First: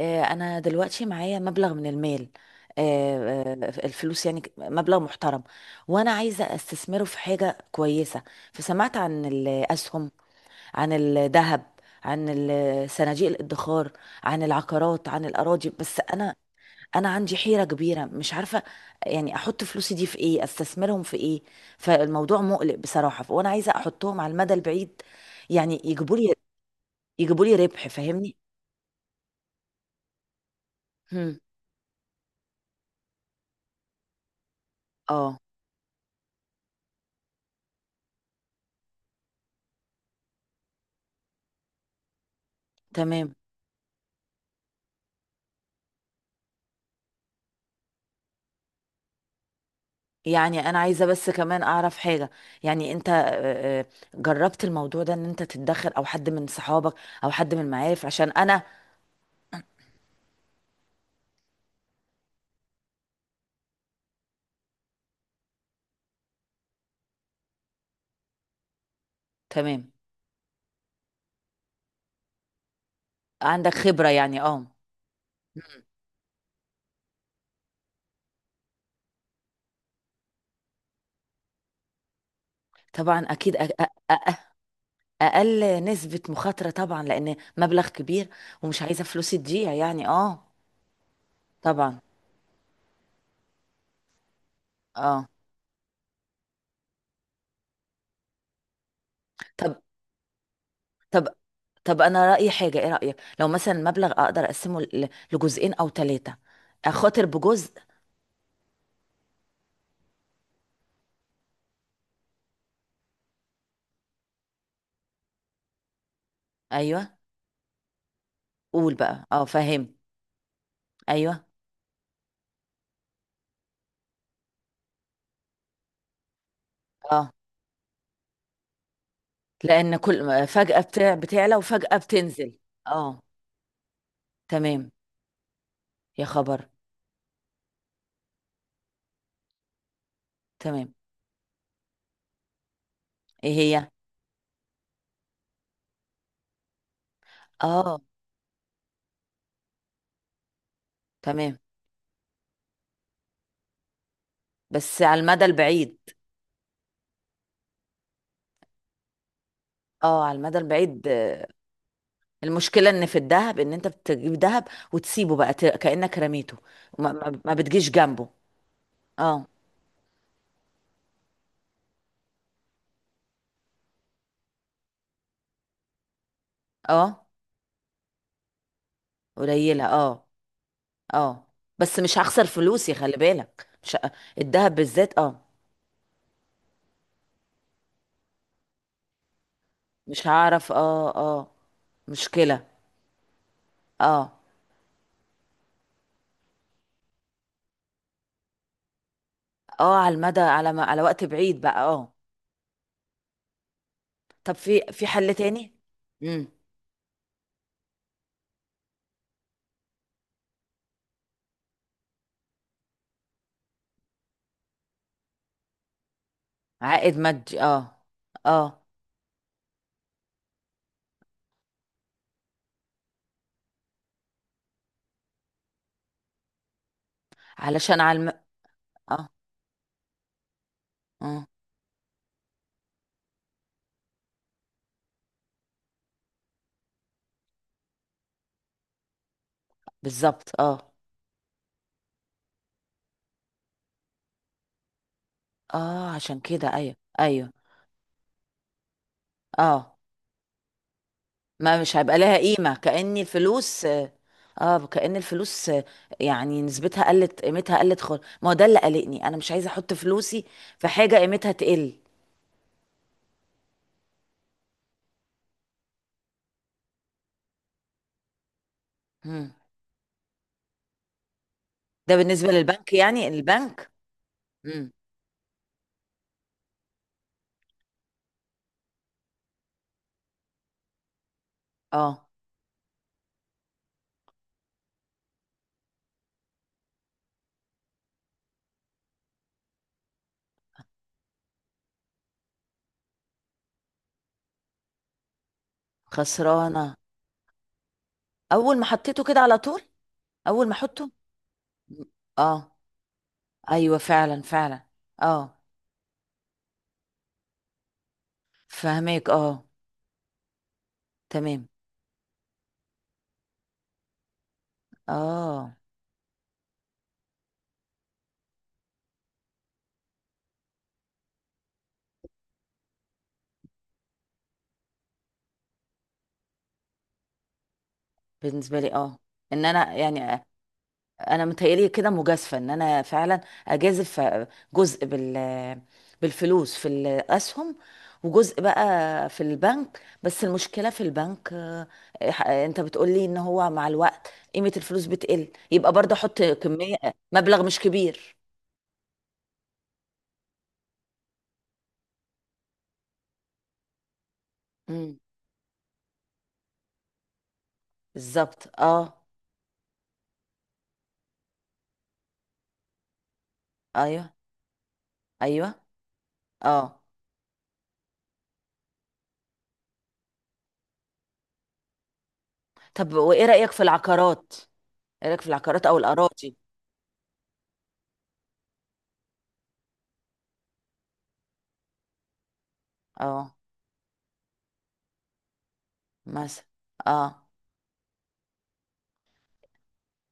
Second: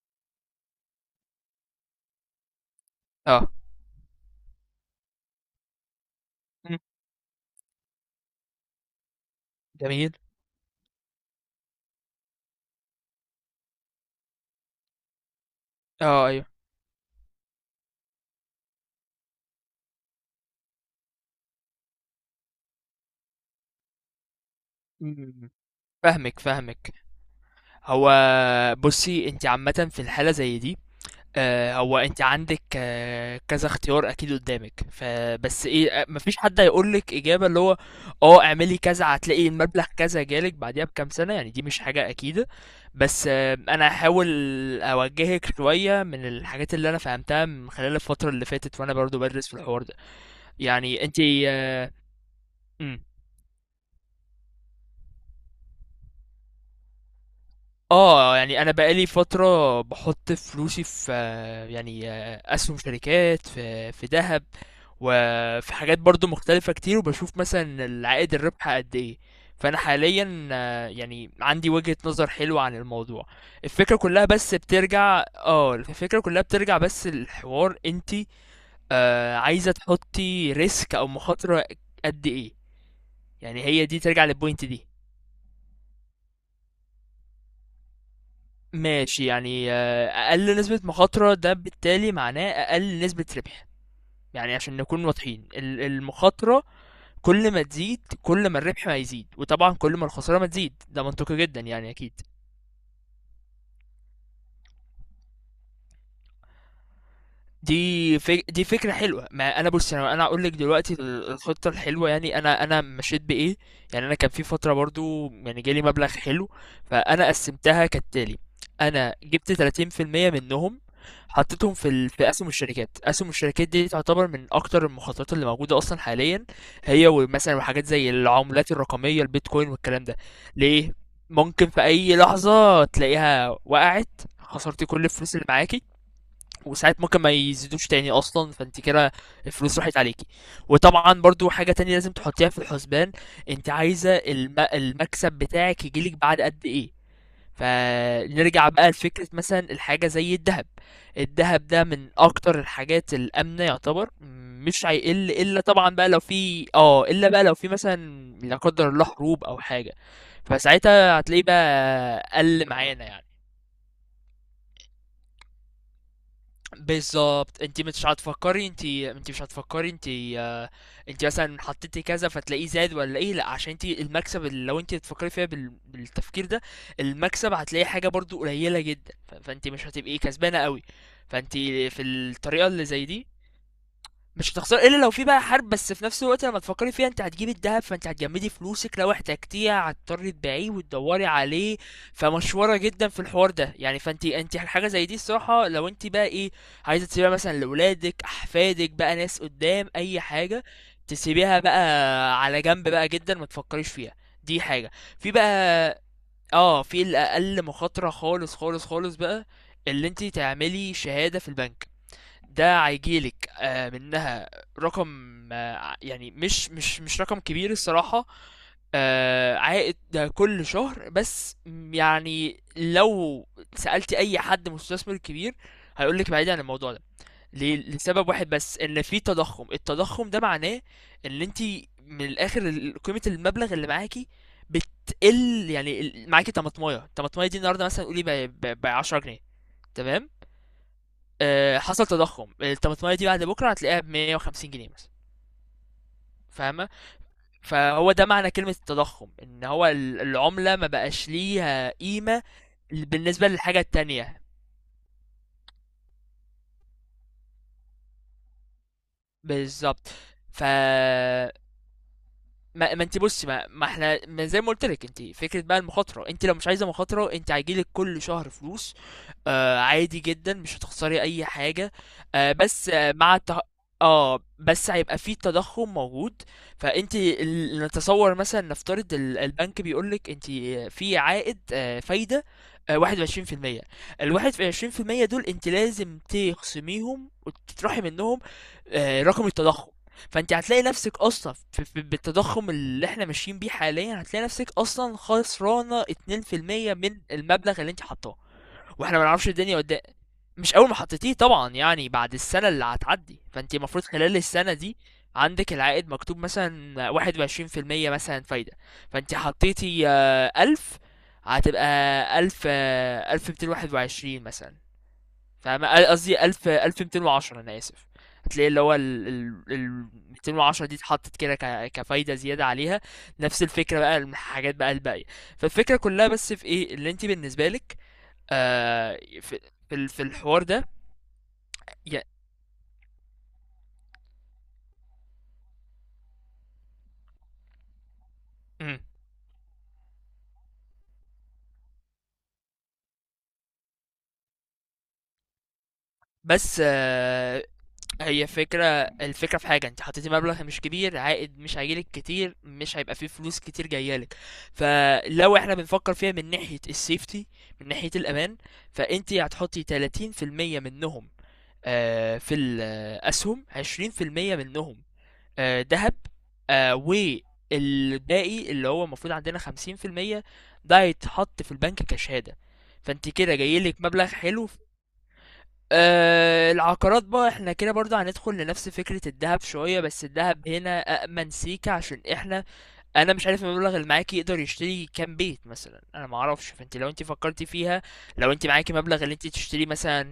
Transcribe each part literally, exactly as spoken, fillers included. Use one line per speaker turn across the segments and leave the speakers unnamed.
آه، انا دلوقتي معايا مبلغ من المال. آه،
آه،
آه، الفلوس يعني ك- مبلغ محترم، وانا عايزه
إمم،
استثمره في حاجه كويسه. فسمعت عن الاسهم،
جميل.
عن الذهب، عن ال- صناديق الادخار، عن العقارات، عن الاراضي. بس
آه،
انا
أيوه.
انا عندي حيره كبيره، مش عارفه يعني احط فلوسي دي في ايه، استثمرهم في ايه. فالموضوع مقلق بصراحه، وانا عايزه احطهم على المدى البعيد،
إمم،
يعني يجيبوا لي
فاهمِك، فاهمِك.
يجيبوا لي ربح،
هو
فاهمني.
بُصّي، أنتِ عامةً في الحالة زي دي،
هم.
آآ، هو أنتِ عندِك آه، كذا اختيار أكيد قدّامِك،
اه.
فبس إيه، أ ما فيش حد هيقول لِك إجابة اللي هو آه، اعملي كذا هتلاقي المبلغ كذا جالِك بعديها بكام سنة، يعني دي مش حاجة أكيدة. بس
تمام.
آه، أنا هاحاول أوجّهِك شوية من الحاجات اللي أنا فهمتها من خلال الفترة اللي فاتت وأنا برضه بادرس في الحوار ده.
يعني انا
يعني
عايزه
أنتِ
بس كمان اعرف حاجه. يعني
إمم.
انت آه، آه، جربت الموضوع ده ان انت تتدخل او حد من صحابك او حد من المعارف؟ عشان
اه يعني
انا.
انا بقالي فتره بحط فلوسي في آه، يعني آه، اسهم شركات في في ذهب وفي حاجات برضو مختلفه كتير، وبشوف مثلا العائد الربح قد ايه. فانا
تمام.
حاليا آه، يعني عندي وجهه نظر حلوه عن الموضوع.
عندك
الفكره
خبره
كلها
يعني،
بس
اه.
بترجع اه الفكره كلها بترجع بس الحوار انتي آه، عايزه تحطي ريسك او مخاطره قد ايه.
طبعا اكيد. أ-
يعني هي
أ-
دي ترجع
أ-
للبوينت دي.
اقل نسبه مخاطره طبعا، لان مبلغ كبير ومش عايزه
ماشي،
فلوسي
يعني
تضيع،
آه،
يعني اه.
اقل نسبة مخاطرة ده
طبعا.
بالتالي معناه اقل نسبة ربح. يعني عشان نكون
اه.
واضحين ال- المخاطرة كل ما تزيد كل ما الربح ما يزيد، وطبعا
طب
كل ما الخسارة ما تزيد، ده
طب
منطقي جدا يعني
طب،
اكيد.
انا رايي حاجه. ايه رايك لو مثلا المبلغ اقدر اقسمه ل- لجزئين او ثلاثه، اخاطر بجزء؟
دي فك... دي فكرة حلوة. ما انا بص، انا انا اقول لك دلوقتي ال- الخطة الحلوة، يعني انا انا مشيت بايه. يعني انا كان في فترة برضو يعني جالي مبلغ حلو،
ايوه،
فانا قسمتها كالتالي.
قول
انا
بقى، اه
جبت
فاهم.
تلاتين في المية منهم،
ايوه.
حطيتهم في ال... في اسهم الشركات. اسهم الشركات دي تعتبر من اكتر المخاطرات اللي موجودة اصلا حاليا، هي
اه،
ومثلا وحاجات زي العملات الرقمية البيتكوين
لان
والكلام ده.
كل فجأة
ليه؟
بتاع بتعلى
ممكن في
وفجأة
اي
بتنزل.
لحظة
اه.
تلاقيها وقعت، خسرتي
تمام.
كل الفلوس اللي معاكي.
يا خبر.
وساعات ممكن ما يزيدوش تاني اصلا، فانت كده الفلوس راحت عليكي.
تمام.
وطبعا برضو حاجة تانية لازم تحطيها في الحسبان،
ايه
انت
هي؟
عايزة الم... المكسب بتاعك يجيلك بعد قد ايه.
اه.
فنرجع بقى لفكرة مثلا الحاجة زي الذهب.
تمام،
الذهب ده من اكتر الحاجات الامنة يعتبر، مش
بس على
هيقل
المدى
الا طبعا
البعيد.
بقى لو في اه الا بقى لو في مثلا لا قدر الله حروب او حاجة،
اه، على المدى البعيد.
فساعتها هتلاقيه
آه،
بقى قل
المشكلة
معانا
ان في
يعني.
الذهب، ان انت بتجيب ذهب وتسيبه بقى، ت- كأنك رميته. ما, ما ما
بالظبط، انت
بتجيش
مش
جنبه.
هتفكري انت انت مش
اه.
هتفكري انت آه، انت مثلا حطيتي كذا فتلاقيه زاد ولا ايه، لا عشان انت المكسب اللي لو انت بتفكري فيها بال... بالتفكير ده
اه.
المكسب هتلاقي حاجه برضو قليله جدا، ف... فانت مش
قليلة،
هتبقي
اه.
كسبانه قوي.
اه.
فانت
بس
في
مش هخسر
الطريقه اللي
فلوسي،
زي
خلي
دي
بالك. مش ه-
مش
الذهب
هتخسر الا لو
بالذات،
في بقى
اه.
حرب، بس في نفس الوقت لما تفكري فيها، انت هتجيبي الذهب فانت هتجمدي فلوسك، لو احتجتيها
مش
هتضطري تبيعيه
هعرف، اه
وتدوري
اه.
عليه. فمشوره
مشكلة.
جدا في الحوار ده يعني. فانت
اه
انت حاجه زي دي الصراحه لو انت بقى ايه عايزه تسيبيها مثلا لاولادك احفادك بقى ناس قدام
اه، على
اي
المدى،
حاجه،
على ما على وقت
تسيبيها
بعيد
بقى
بقى، اه.
على جنب بقى جدا ما تفكريش فيها.
طب
دي
في
حاجه.
في
في
حل تاني؟
بقى
امم.
اه في الاقل مخاطره خالص خالص خالص بقى، اللي انت تعملي شهاده في البنك. ده هيجيلك آه، منها رقم، آه، يعني مش مش
عائد
مش رقم
مادي،
كبير
اه.
الصراحة.
اه.
آه، عائد ده كل شهر، بس م- يعني لو سألت أي حد مستثمر كبير هيقولك بعيد عن الموضوع ده. ليه؟
علشان على
لسبب
الم...
واحد بس، إن في
اه
تضخم. التضخم ده معناه إن
اه
أنت من الآخر ال- قيمة المبلغ اللي معاكي بتقل. يعني ال- معاكي طماطماية، الطماطماية دي النهاردة مثلا قولي ب عشرة جنيه، تمام؟
بالظبط، اه
آه، حصل تضخم، الطماطمايه دي بعد بكره هتلاقيها ب مية وخمسين جنيه مثلا.
اه، عشان كده،
فاهمه؟
ايوه ايوه.
فهو ده معنى كلمه التضخم، ان هو
اه،
ال- العمله ما بقاش
ما
ليها
مش هيبقى لها
قيمه.
قيمة، كأن
بالنسبه للحاجه
الفلوس.
التانية،
اه، كأن الفلوس. آه، يعني نسبتها قلت، قيمتها قلت خالص. ما هو ده اللي قلقني، انا مش عايزة احط
بالظبط.
فلوسي
ف
في حاجة قيمتها تقل.
ما, ما انت بصي، ما, ما احنا ما زي ما قلت لك، انت فكره بقى المخاطره، انت لو مش عايزه مخاطره، انت هيجيلك كل شهر فلوس
مم.
آه، عادي جدا مش هتخسري أي حاجة.
ده بالنسبة
آه، بس
للبنك،
آه
يعني
مع الت...
البنك.
اه بس
مم.
هيبقى فيه تضخم موجود. فانت ال- نتصور مثلا نفترض ال- البنك بيقولك انت في عائد آه،
اه،
فايدة آه، واحد وعشرين في المية. الواحد في عشرين في المية دول انت لازم تخصميهم وتطرحي منهم آه، رقم التضخم. فانت هتلاقي نفسك اصلا في في- بالتضخم اللي احنا ماشيين بيه حاليا، هتلاقي نفسك اصلا خسرانة اتنين في المية
خسرانة.
من المبلغ اللي انت حطاه.
اول ما
واحنا ما
حطيته كده
نعرفش
على
الدنيا
طول.
قدام.
اول ما
مش اول ما
احطه.
حطيتيه طبعا، يعني بعد السنه
اه،
اللي هتعدي، فانت
ايوه
المفروض خلال
فعلا
السنه
فعلا.
دي
اه.
عندك العائد مكتوب مثلا واحد وعشرين في المية مثلا فايدة،
فهميك،
فانت
اه.
حطيتي آه، ألف،
تمام.
هتبقى ألف آه، ألف ميتين واحد وعشرين مثلا.
اه.
فاهمة؟ آه، قصدي ألف ألف ميتين وعشرة، أنا آسف. هتلاقي اللي هو ال ال ال ميتين وعشرة دي اتحطت كده ك- كفايدة زيادة عليها. نفس الفكرة بقى الحاجات بقى الباقية. فالفكرة كلها بس في ايه اللي انت بالنسبة لك
بالنسبه لي، اه.
آه في
ان انا
في ال- في
يعني
الحوار ده.
انا متهيألي كده
يا
مجازفه، ان انا فعلا اجازف جزء بال بالفلوس في الاسهم، وجزء
مم.
بقى في البنك. بس المشكله في البنك، آه، آه، انت بتقولي ان هو مع الوقت قيمه الفلوس بتقل، يبقى برضه احط
بس
كميه
آه،
مبلغ مش كبير.
هي فكرة. الفكرة في حاجة، انت حطيتي مبلغ مش كبير، عائد مش هيجيلك كتير، مش هيبقى فيه فلوس كتير جايالك.
امم.
فلو احنا بنفكر فيها من ناحية السيفتي، من ناحية الأمان،
بالظبط، اه.
فانت هتحطي تلاتين في المية منهم آه في الأسهم،
ايوه
عشرين في المية منهم
ايوه.
آه، دهب، آه،
اه.
والباقي اللي هو المفروض عندنا خمسين في المية ده هيتحط في البنك كشهادة.
طب
فانت
وايه
كده
رأيك في
جايلك مبلغ
العقارات؟
حلو.
ايه رأيك في العقارات او الأراضي؟
آه، العقارات بقى، احنا كده برضه هندخل لنفس فكرة الذهب شوية، بس الذهب هنا أأمن سيكة عشان احنا، انا مش
اه،
عارف المبلغ اللي معاكي يقدر يشتري كام بيت مثلا، انا ما
مثلا.
اعرفش. فانت لو انت
اه،
فكرتي فيها، لو انت معاكي مبلغ اللي انت تشتري مثلا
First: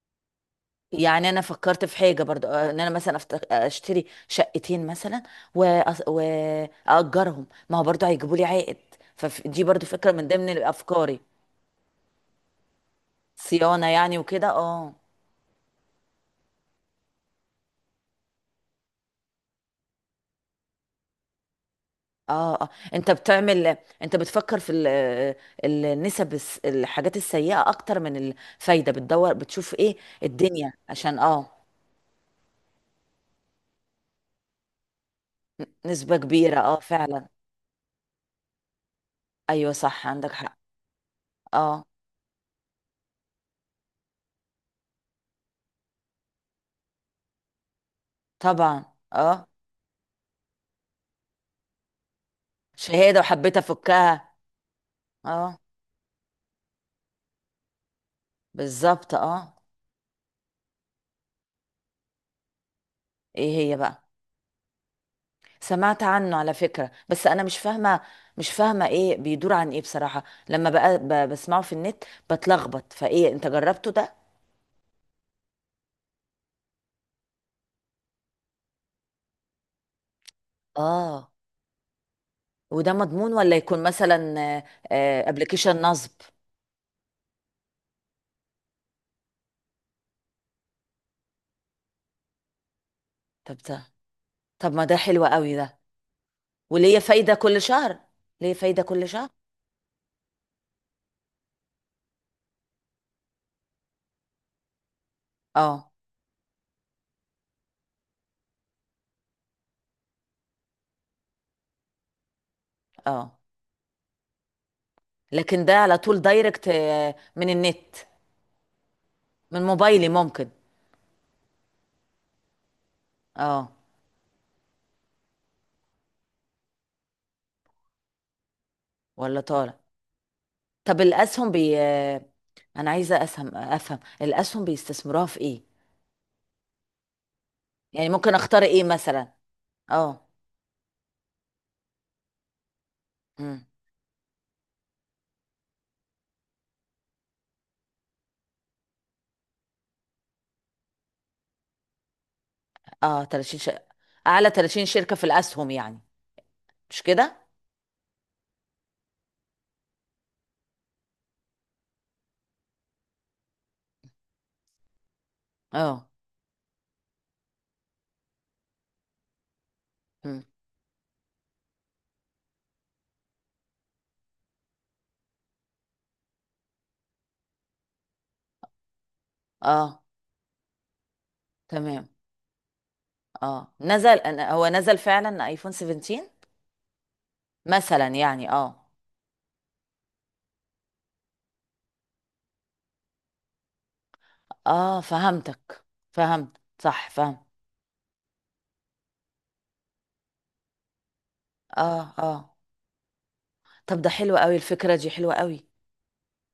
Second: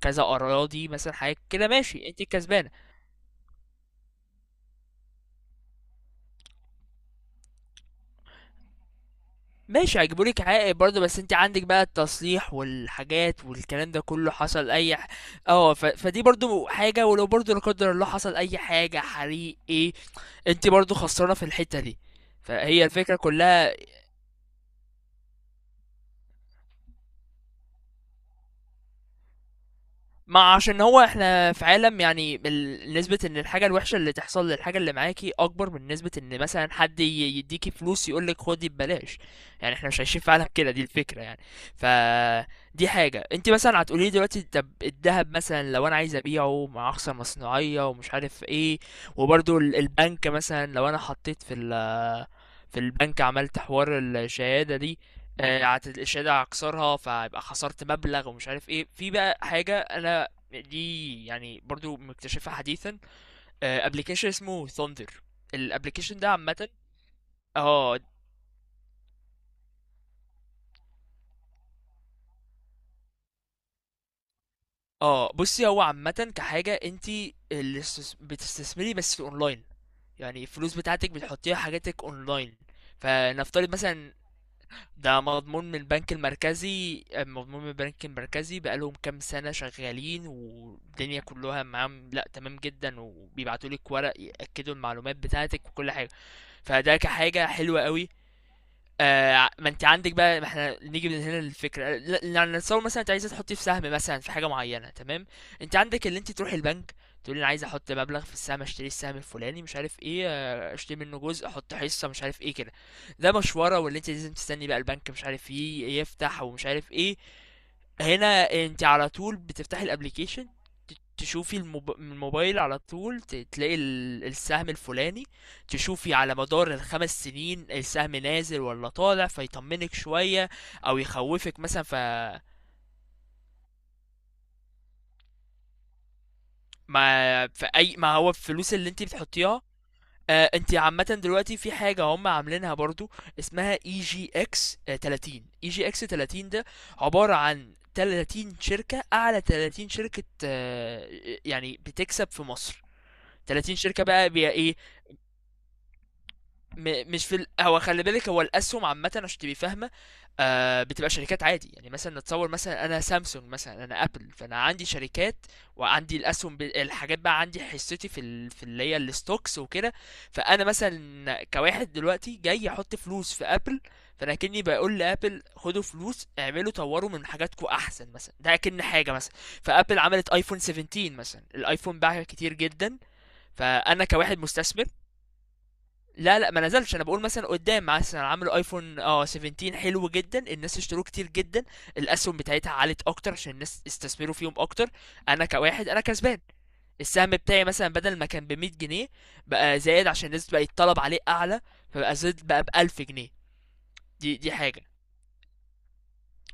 كذا اراضي مثلا
يعني
حاجة
انا
كده،
فكرت في
ماشي، انت
حاجة برضو، آه،
الكسبانة.
ان انا مثلا أفت- آه، اشتري شقتين مثلا، وأص- واجرهم. ما هو برضو هيجيبوا لي عائد. فدي برضو
ماشي
فكرة
هيجيبوا
من
لك
ضمن
عائد برضه، بس
افكاري.
انت عندك بقى التصليح والحاجات
صيانة
والكلام ده
يعني
كله،
وكده،
حصل اي
اه.
ح... اه ف... فدي برضه حاجه، ولو برضه لا قدر الله حصل اي حاجه حريق ايه، انت برضه خسرانه في الحته دي.
اه. اه،
فهي
انت
الفكره
بتعمل.
كلها.
انت بتفكر في ال- النسب، الس- الحاجات السيئة اكتر من الفايدة، بتدور بتشوف ايه
ما
الدنيا،
عشان هو
عشان اه.
احنا في عالم، يعني ال- نسبة ان الحاجة الوحشة اللي تحصل للحاجة اللي معاكي اكبر من نسبة
نسبة
ان
كبيرة،
مثلا
اه
حد ي-
فعلا.
يديكي فلوس يقولك خدي ببلاش،
ايوه
يعني احنا مش
صح،
عايشين في
عندك
عالم
حق.
كده، دي الفكرة يعني. ف
اه.
دي حاجة. انت مثلا هتقولي لي دلوقتي، طب الذهب مثلا لو انا عايز ابيعه، مع اخصى مصنوعية ومش عارف ايه،
طبعا. اه.
وبرضو ال- البنك مثلا لو انا حطيت في ال في
شهاده
البنك،
وحبيت
عملت حوار
افكها.
الشهادة دي
اه.
آه، عت- الشهادة هكسرها فيبقى خسرت مبلغ ومش عارف ايه. في
بالظبط،
بقى
اه.
حاجة انا دي يعني برضو مكتشفها حديثا،
ايه هي بقى؟
ابلكيشن اسمه ثاندر.
سمعت
الابلكيشن ده
عنه على
عامة،
فكره، بس انا مش
اه
فاهمه. مش فاهمه ايه بيدور عن ايه بصراحه. لما بقى ب- بسمعه في النت بتلخبط. فايه، انت جربته ده؟
اه بصي، هو عامة كحاجة انت اللي استس- بتستثمري بس في اونلاين، يعني الفلوس بتاعتك
اه.
بتحطيها حاجاتك اونلاين.
وده مضمون، ولا
فنفترض
يكون
مثلا،
مثلا
ده مضمون من
ابلكيشن
البنك
نصب؟
المركزي، مضمون من البنك المركزي، بقالهم كام سنة شغالين والدنيا كلها معاهم، لا تمام جدا،
طب
وبيبعتوا
ده،
لك ورق
طب
يأكدوا
ما ده
المعلومات
حلو قوي
بتاعتك
ده.
وكل حاجة. فده
وليه فايده
كحاجة
كل
حلوة
شهر؟
قوي.
ليه فايده كل شهر؟
آه، ما انت عندك بقى، ما احنا نيجي من هنا للفكره ل- يعني نتصور مثلا انت عايزه تحطي في سهم مثلا في حاجه معينه، تمام. انت
اه.
عندك اللي انت تروحي البنك تقولي انا عايز احط مبلغ في السهم، اشتري السهم الفلاني مش عارف ايه، آه، اشتري منه جزء، احط حصه مش عارف ايه كده. ده
اه.
مشوره، واللي انت لازم تستني بقى البنك مش عارف
لكن ده على
ايه
طول
يفتح ومش
دايركت،
عارف
آه،
ايه.
من النت،
هنا انت على طول
من
بتفتحي
موبايلي
الابليكيشن،
ممكن.
ت- تشوفي الموب- من الموبايل على طول ت-
اه.
تلاقي ال- السهم الفلاني، تشوفي على مدار الخمس سنين السهم نازل ولا طالع
ولا طالع.
فيطمنك شوية او
طب الاسهم،
يخوفك
بي
مثلا. ف
آه، انا عايزه اسهم، افهم الاسهم بيستثمروها في ايه؟
ما في اي
يعني
ما هو
ممكن اختار
الفلوس
ايه
اللي انت
مثلا؟
بتحطيها
اه.
آه، انت عامة دلوقتي في حاجة هم عاملينها برضو
امم.
اسمها اي جي اكس تلاتين. اي جي اكس تلاتين ده عبارة عن تلاتين شركة، اعلى تلاتين شركة آه، يعني بتكسب في مصر،
اه. ثلاثين ش...
ثلاثين شركة بقى بي
اعلى
ايه.
ثلاثين شركه في الاسهم يعني؟ مش
م مش في ال
كده.
هو خلي بالك، هو الاسهم عامه عشان تبقي فاهمه آه، بتبقى شركات عادي، يعني مثلا نتصور مثلا انا سامسونج مثلا، انا ابل، فانا عندي شركات
اه.
وعندي الاسهم ب- الحاجات بقى، عندي حصتي في ال... في اللي هي الستوكس وكده.
امم.
فانا مثلا كواحد دلوقتي جاي احط فلوس في ابل، فانا كني بقول لابل خدوا فلوس اعملوا طوروا من حاجاتكم احسن مثلا، ده كأن حاجه مثلا. فابل
اه.
عملت ايفون سبعة عشر مثلا، الايفون
تمام.
باع كتير جدا،
اه،
فانا
نزل.
كواحد
أنا- هو
مستثمر.
نزل فعلا ايفون سبعتاشر
لا لا ما نزلش، انا بقول مثلا قدام،
مثلا،
مثلا
يعني
عملوا
اه.
ايفون اه سبعتاشر حلو جدا، الناس اشتروه كتير جدا، الاسهم بتاعتها عالت اكتر عشان الناس استثمروا فيهم اكتر،
اه،
انا
فهمتك.
كواحد انا كسبان.
فهمت. صح
السهم
فهمت.
بتاعي مثلا بدل ما كان ب مائة جنيه، بقى زايد عشان الناس بقى الطلب عليه اعلى،
اه.
فبقى زاد
اه.
بقى ب ألف جنيه.
طب ده
دي
حلو
دي
قوي،
حاجه.
الفكرة دي حلوة قوي.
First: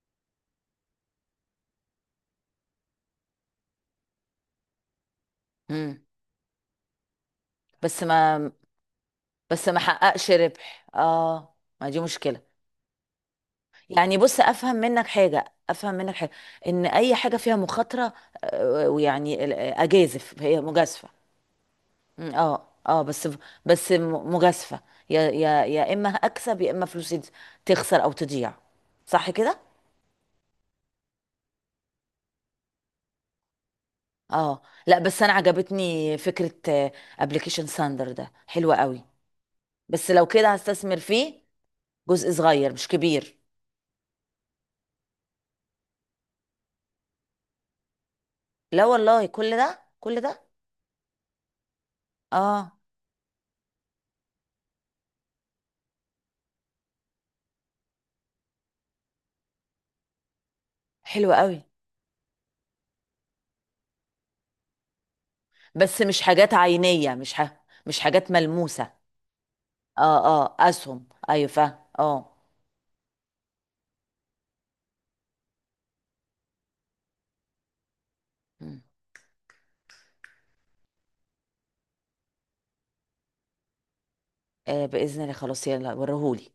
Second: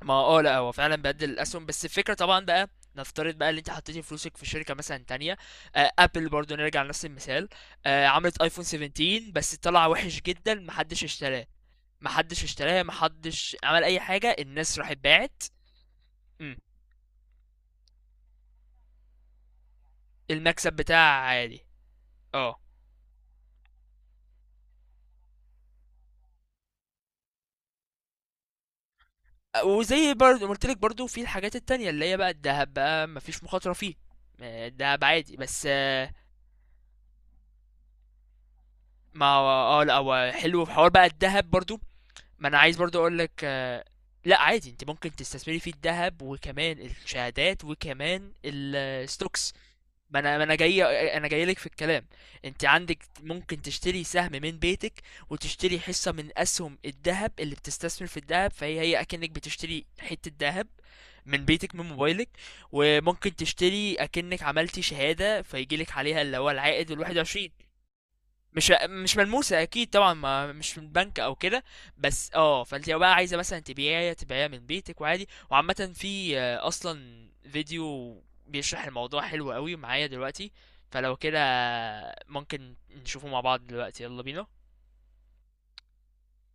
ما اه لا هو فعلا بدل الاسهم، بس الفكره طبعا بقى نفترض بقى اللي انت حطيتي فلوسك في شركه مثلا تانية، آه،
امم.
ابل برضو نرجع لنفس المثال،
بس
آه، عملت
ما،
ايفون سبعتاشر بس
بس ما
طلع وحش
حققش
جدا،
ربح،
محدش اشتراه،
اه. ما دي مشكلة.
محدش اشتراها، محدش عمل اي
يعني
حاجه،
بص، افهم
الناس راحت
منك
باعت.
حاجة افهم منك حاجة.
امم،
ان اي حاجة فيها مخاطرة، آه، ويعني ال- آه، اجازف هي
المكسب
مجازفة.
بتاعها عالي
مم،
اه.
اه اه. بس. بس م- مجازفة. يا يا يا اما اكسب، يا اما فلوسي تز- تخسر او تضيع. صح كده.
وزي برضه قلت لك، برضه في الحاجات التانية اللي هي بقى الذهب بقى مفيش مخاطره فيه
اه.
آه،
لا
الذهب
بس انا
عادي بس آه،
عجبتني فكرة ابلكيشن ساندر ده، حلوة قوي.
ما هو اه لا
بس لو
هو
كده
حلو في حوار
هستثمر
بقى
فيه
الذهب برضو.
جزء
ما انا
صغير
عايز
مش
برضو اقول لك
كبير.
آه، لا عادي انت ممكن تستثمري في الذهب وكمان الشهادات وكمان
لا والله
الستوكس.
كل ده
ما
كل
انا ما
ده.
انا جاي انا جاي لك في الكلام، انت
اه،
عندك ممكن تشتري سهم من بيتك، وتشتري حصة من اسهم الذهب اللي بتستثمر في الذهب، فهي هي اكنك بتشتري حتة ذهب
حلو
من
قوي.
بيتك من موبايلك. وممكن تشتري اكنك عملتي شهادة فيجيلك
بس مش
عليها اللي هو
حاجات
العائد
عينية،
الواحد
مش
وعشرين،
ح... مش حاجات
مش
ملموسة.
مش ملموسة أكيد طبعا،
اه
ما
اه،
مش من
اسهم،
بنك أو
ايوه
كده،
فاهم،
بس
اه.
اه. فانت لو بقى عايزة مثلا تبيعيها، تبيعيها من بيتك وعادي. وعامة في آه، أصلا فيديو
مم.
بيشرح الموضوع حلو قوي معايا دلوقتي، فلو كده ممكن نشوفه مع بعض دلوقتي، يلا بينا.
آه، باذن الله، خلاص يلا، وريهولي.